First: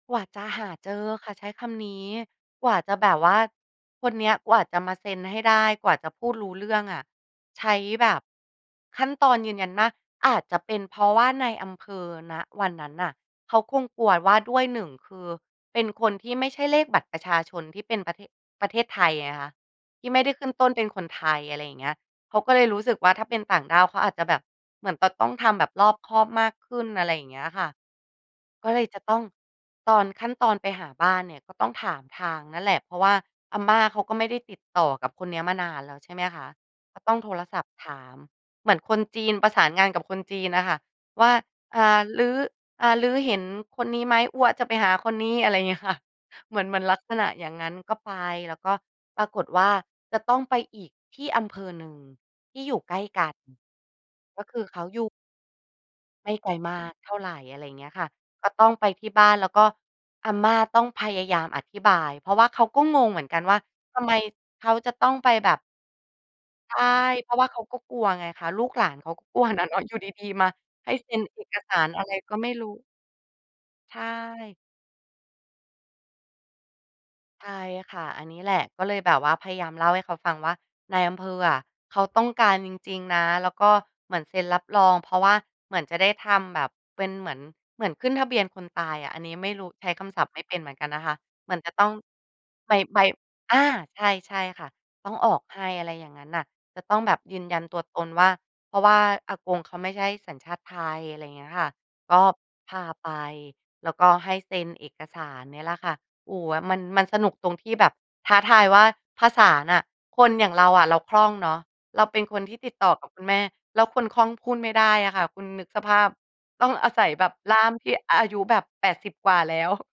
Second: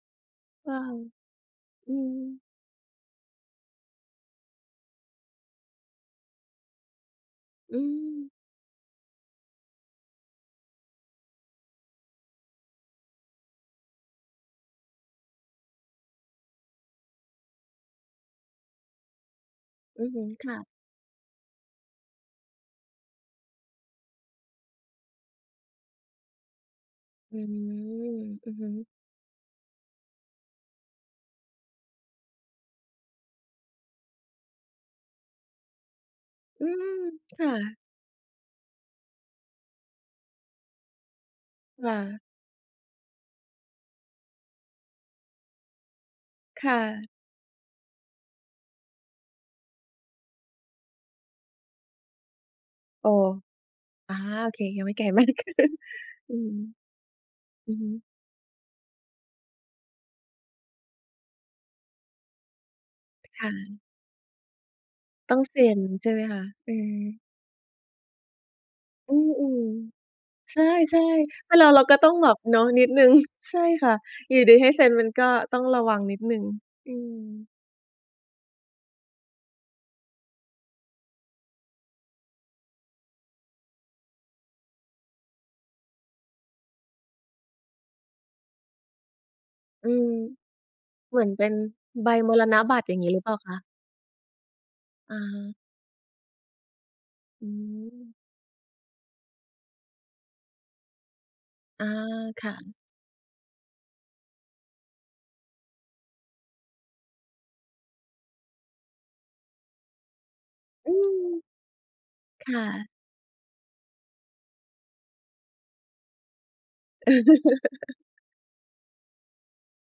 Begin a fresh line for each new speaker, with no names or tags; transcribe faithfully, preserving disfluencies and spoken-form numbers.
กว่าจะหา
ว้า
เจ
ว
อค่ะ ใช้คำน
อื
ี้
ม
กว่าจะแบบว่าคนเนี้ยกว่าจะมาเซ็นให้ได้ กว่าจะพูดรู้เรื่องอะใช
อ
้
ื
แบบ
ม
ขั้นตอนยืนยันมาก อาจจะเป็นเพราะว่าในอำเภอ ณ วันนั้นน่ะ เขาคงกลัวว่าด้วย หนึ่ง คือเป็นคนที่ไม่ใช่เลขบัตรประชาชนที่เป็นประเทศ ประเทศไทยไงคะ
อ
ท
ื
ี่ไ
ม
ม่ได้ข
ค
ึ้น
่ะ
ต้นเป็นคนไทย อะไรอย่างเงี้ย เขาก็เลยรู้สึกว่าถ้าเป็นต่างด้าว เขาอาจจะแบบ เหมือนจะต้องทำแบบรอบคอบมากขึ้น อะไรอย่าง
อ
เง
ื
ี้ย
ม
ค่ะ
อือฮ
ก็เล
ึ
ยจะต้องตอน ขั้นตอนไปหาบ้านเนี่ยก็ต้องถามทางนั่นแหละ เพราะว่าอาม่าเขาก็ไม่ได้ติดต่อกับคนเนี้ยมานานแล้ว ใช่ไหมคะ
อืม
ก็ต้องโทร
ค่
ศัพท
ะ
์ถาม เหมือนคนจีนประสานงานกับคนจีนน่ะค่ะว่า อ่
ค่
า "ล
ะ
ื้อ อ่า ลื้อเห็นคนนี้ไหม? อั๊วจะไปหาคนนี้" อะไรอย่าง เงี้ยค่ะ เหมื
ค
อน เห
่
มือนลัก
ะ
ษณะอย่างงั้น ก็ไป แล้วก็ปรากฏว่าจะต้องไปอีกที่อำเภอหนึ่ง ที่อยู่ใกล้
โอ้
กัน
อา
ก็
โอ
ค
เค
ือเข
ยั
า
งไม่
อย
แก
ู
่
่
ไม่ได้เกิน
ไม
อื
่
อ
ไก
ฮ
ล
ึ
มากเท่าไร อะไร
อ
อย
ื
่า
อ
งเง
ฮ
ี้ยค
ึ
่ะ ก็ต้องไปที่บ้าน แล้วก็อาม่าต้องพยายามอธิบาย เพราะว่าเขาก็งงเหมือนกั
ค
น
่
ว่า
ะ
ทำไมเขาจะต้องไป
ต้อง
แบ
เซ
บ
็นใช่ไหมคะ? อ
ใ
ื
ช่
อ
เพราะว่าเขาก็กลัวไงคะ ลูกหลานเขา
อื
ก็กลัวน
อ
่ะเนาะ อยู่ดี ๆ มา
ๆ ใช
ให้
่
เซ็นเอ
ๆ เป็
ก
นเรา
สา
เรา
ร
ก็
อะ
ต
ไ
้
ร
องแบ
ก็
บ
ไม่
เนา
ร
ะ
ู้
นิดหนึ่ง ใช่ค่
ใ
ะ
ช
อยู่ดี
่
ให้เซ็นมันก็ต้องระวังนิดหนึ่ง อื
ใช
ม
่ค่ะ อันนี้แหละ ก็เลยแบบว่าพยายามเล่าให้เขาฟังว่า นายอำเภออะเขาต้องการจริง ๆ นะ แล้วก็เหมือนเซ็นรับรอง เพราะว่าเหมือนจะได้ทำแบบเป็นเหมือน เหมือนขึ้นทะเบียนคนตายอะ อันนี้ไม่รู้ ใช
อื
้ค
ม
ำศัพท์ไม่เป็นเหมือนกันนะค
เ
ะ
หมือนเป็
เหม
น
ือนจะต้อง
ใบมรณ
ไป
บัตร อย่
ไ
า
ป
งงี้หรือเปล่าค
อ
ะ?
า ใช่ ใช่ค่ะ ต้อ
อ
งออก
า
ให้ อะไรอย่างงั้นน่ะ จะต้องแบบยื
อ
น
ื
ยันตัวตน
ม
ว่า เพราะว่าอากงเขาไม่ใช่สัญชาติไทย อะไรอย่างเงี้ยค่ะ
อา
ก็
ค่
พ
ะ
าไป แล้วก็ให้เซ็นเอกสารเนี่ยแหละค่ะ โอ้ มัน มันสนุกตรงที่แบบท้าทายว่าภาษาน่ะ คนอย่างเราอะ
อื
เราค
ม
ล่องเนาะ เราเป็นคน
ค
ที่
่
ติด
ะ
ต่อกับคุณแม่ แล้วคนคล่องพูดไม่ได้อะค่ะ คุณนึกสภาพ ต้องอาศัยแบบล่ามที่อายุแบบ แปดสิบ กว่าแล้ว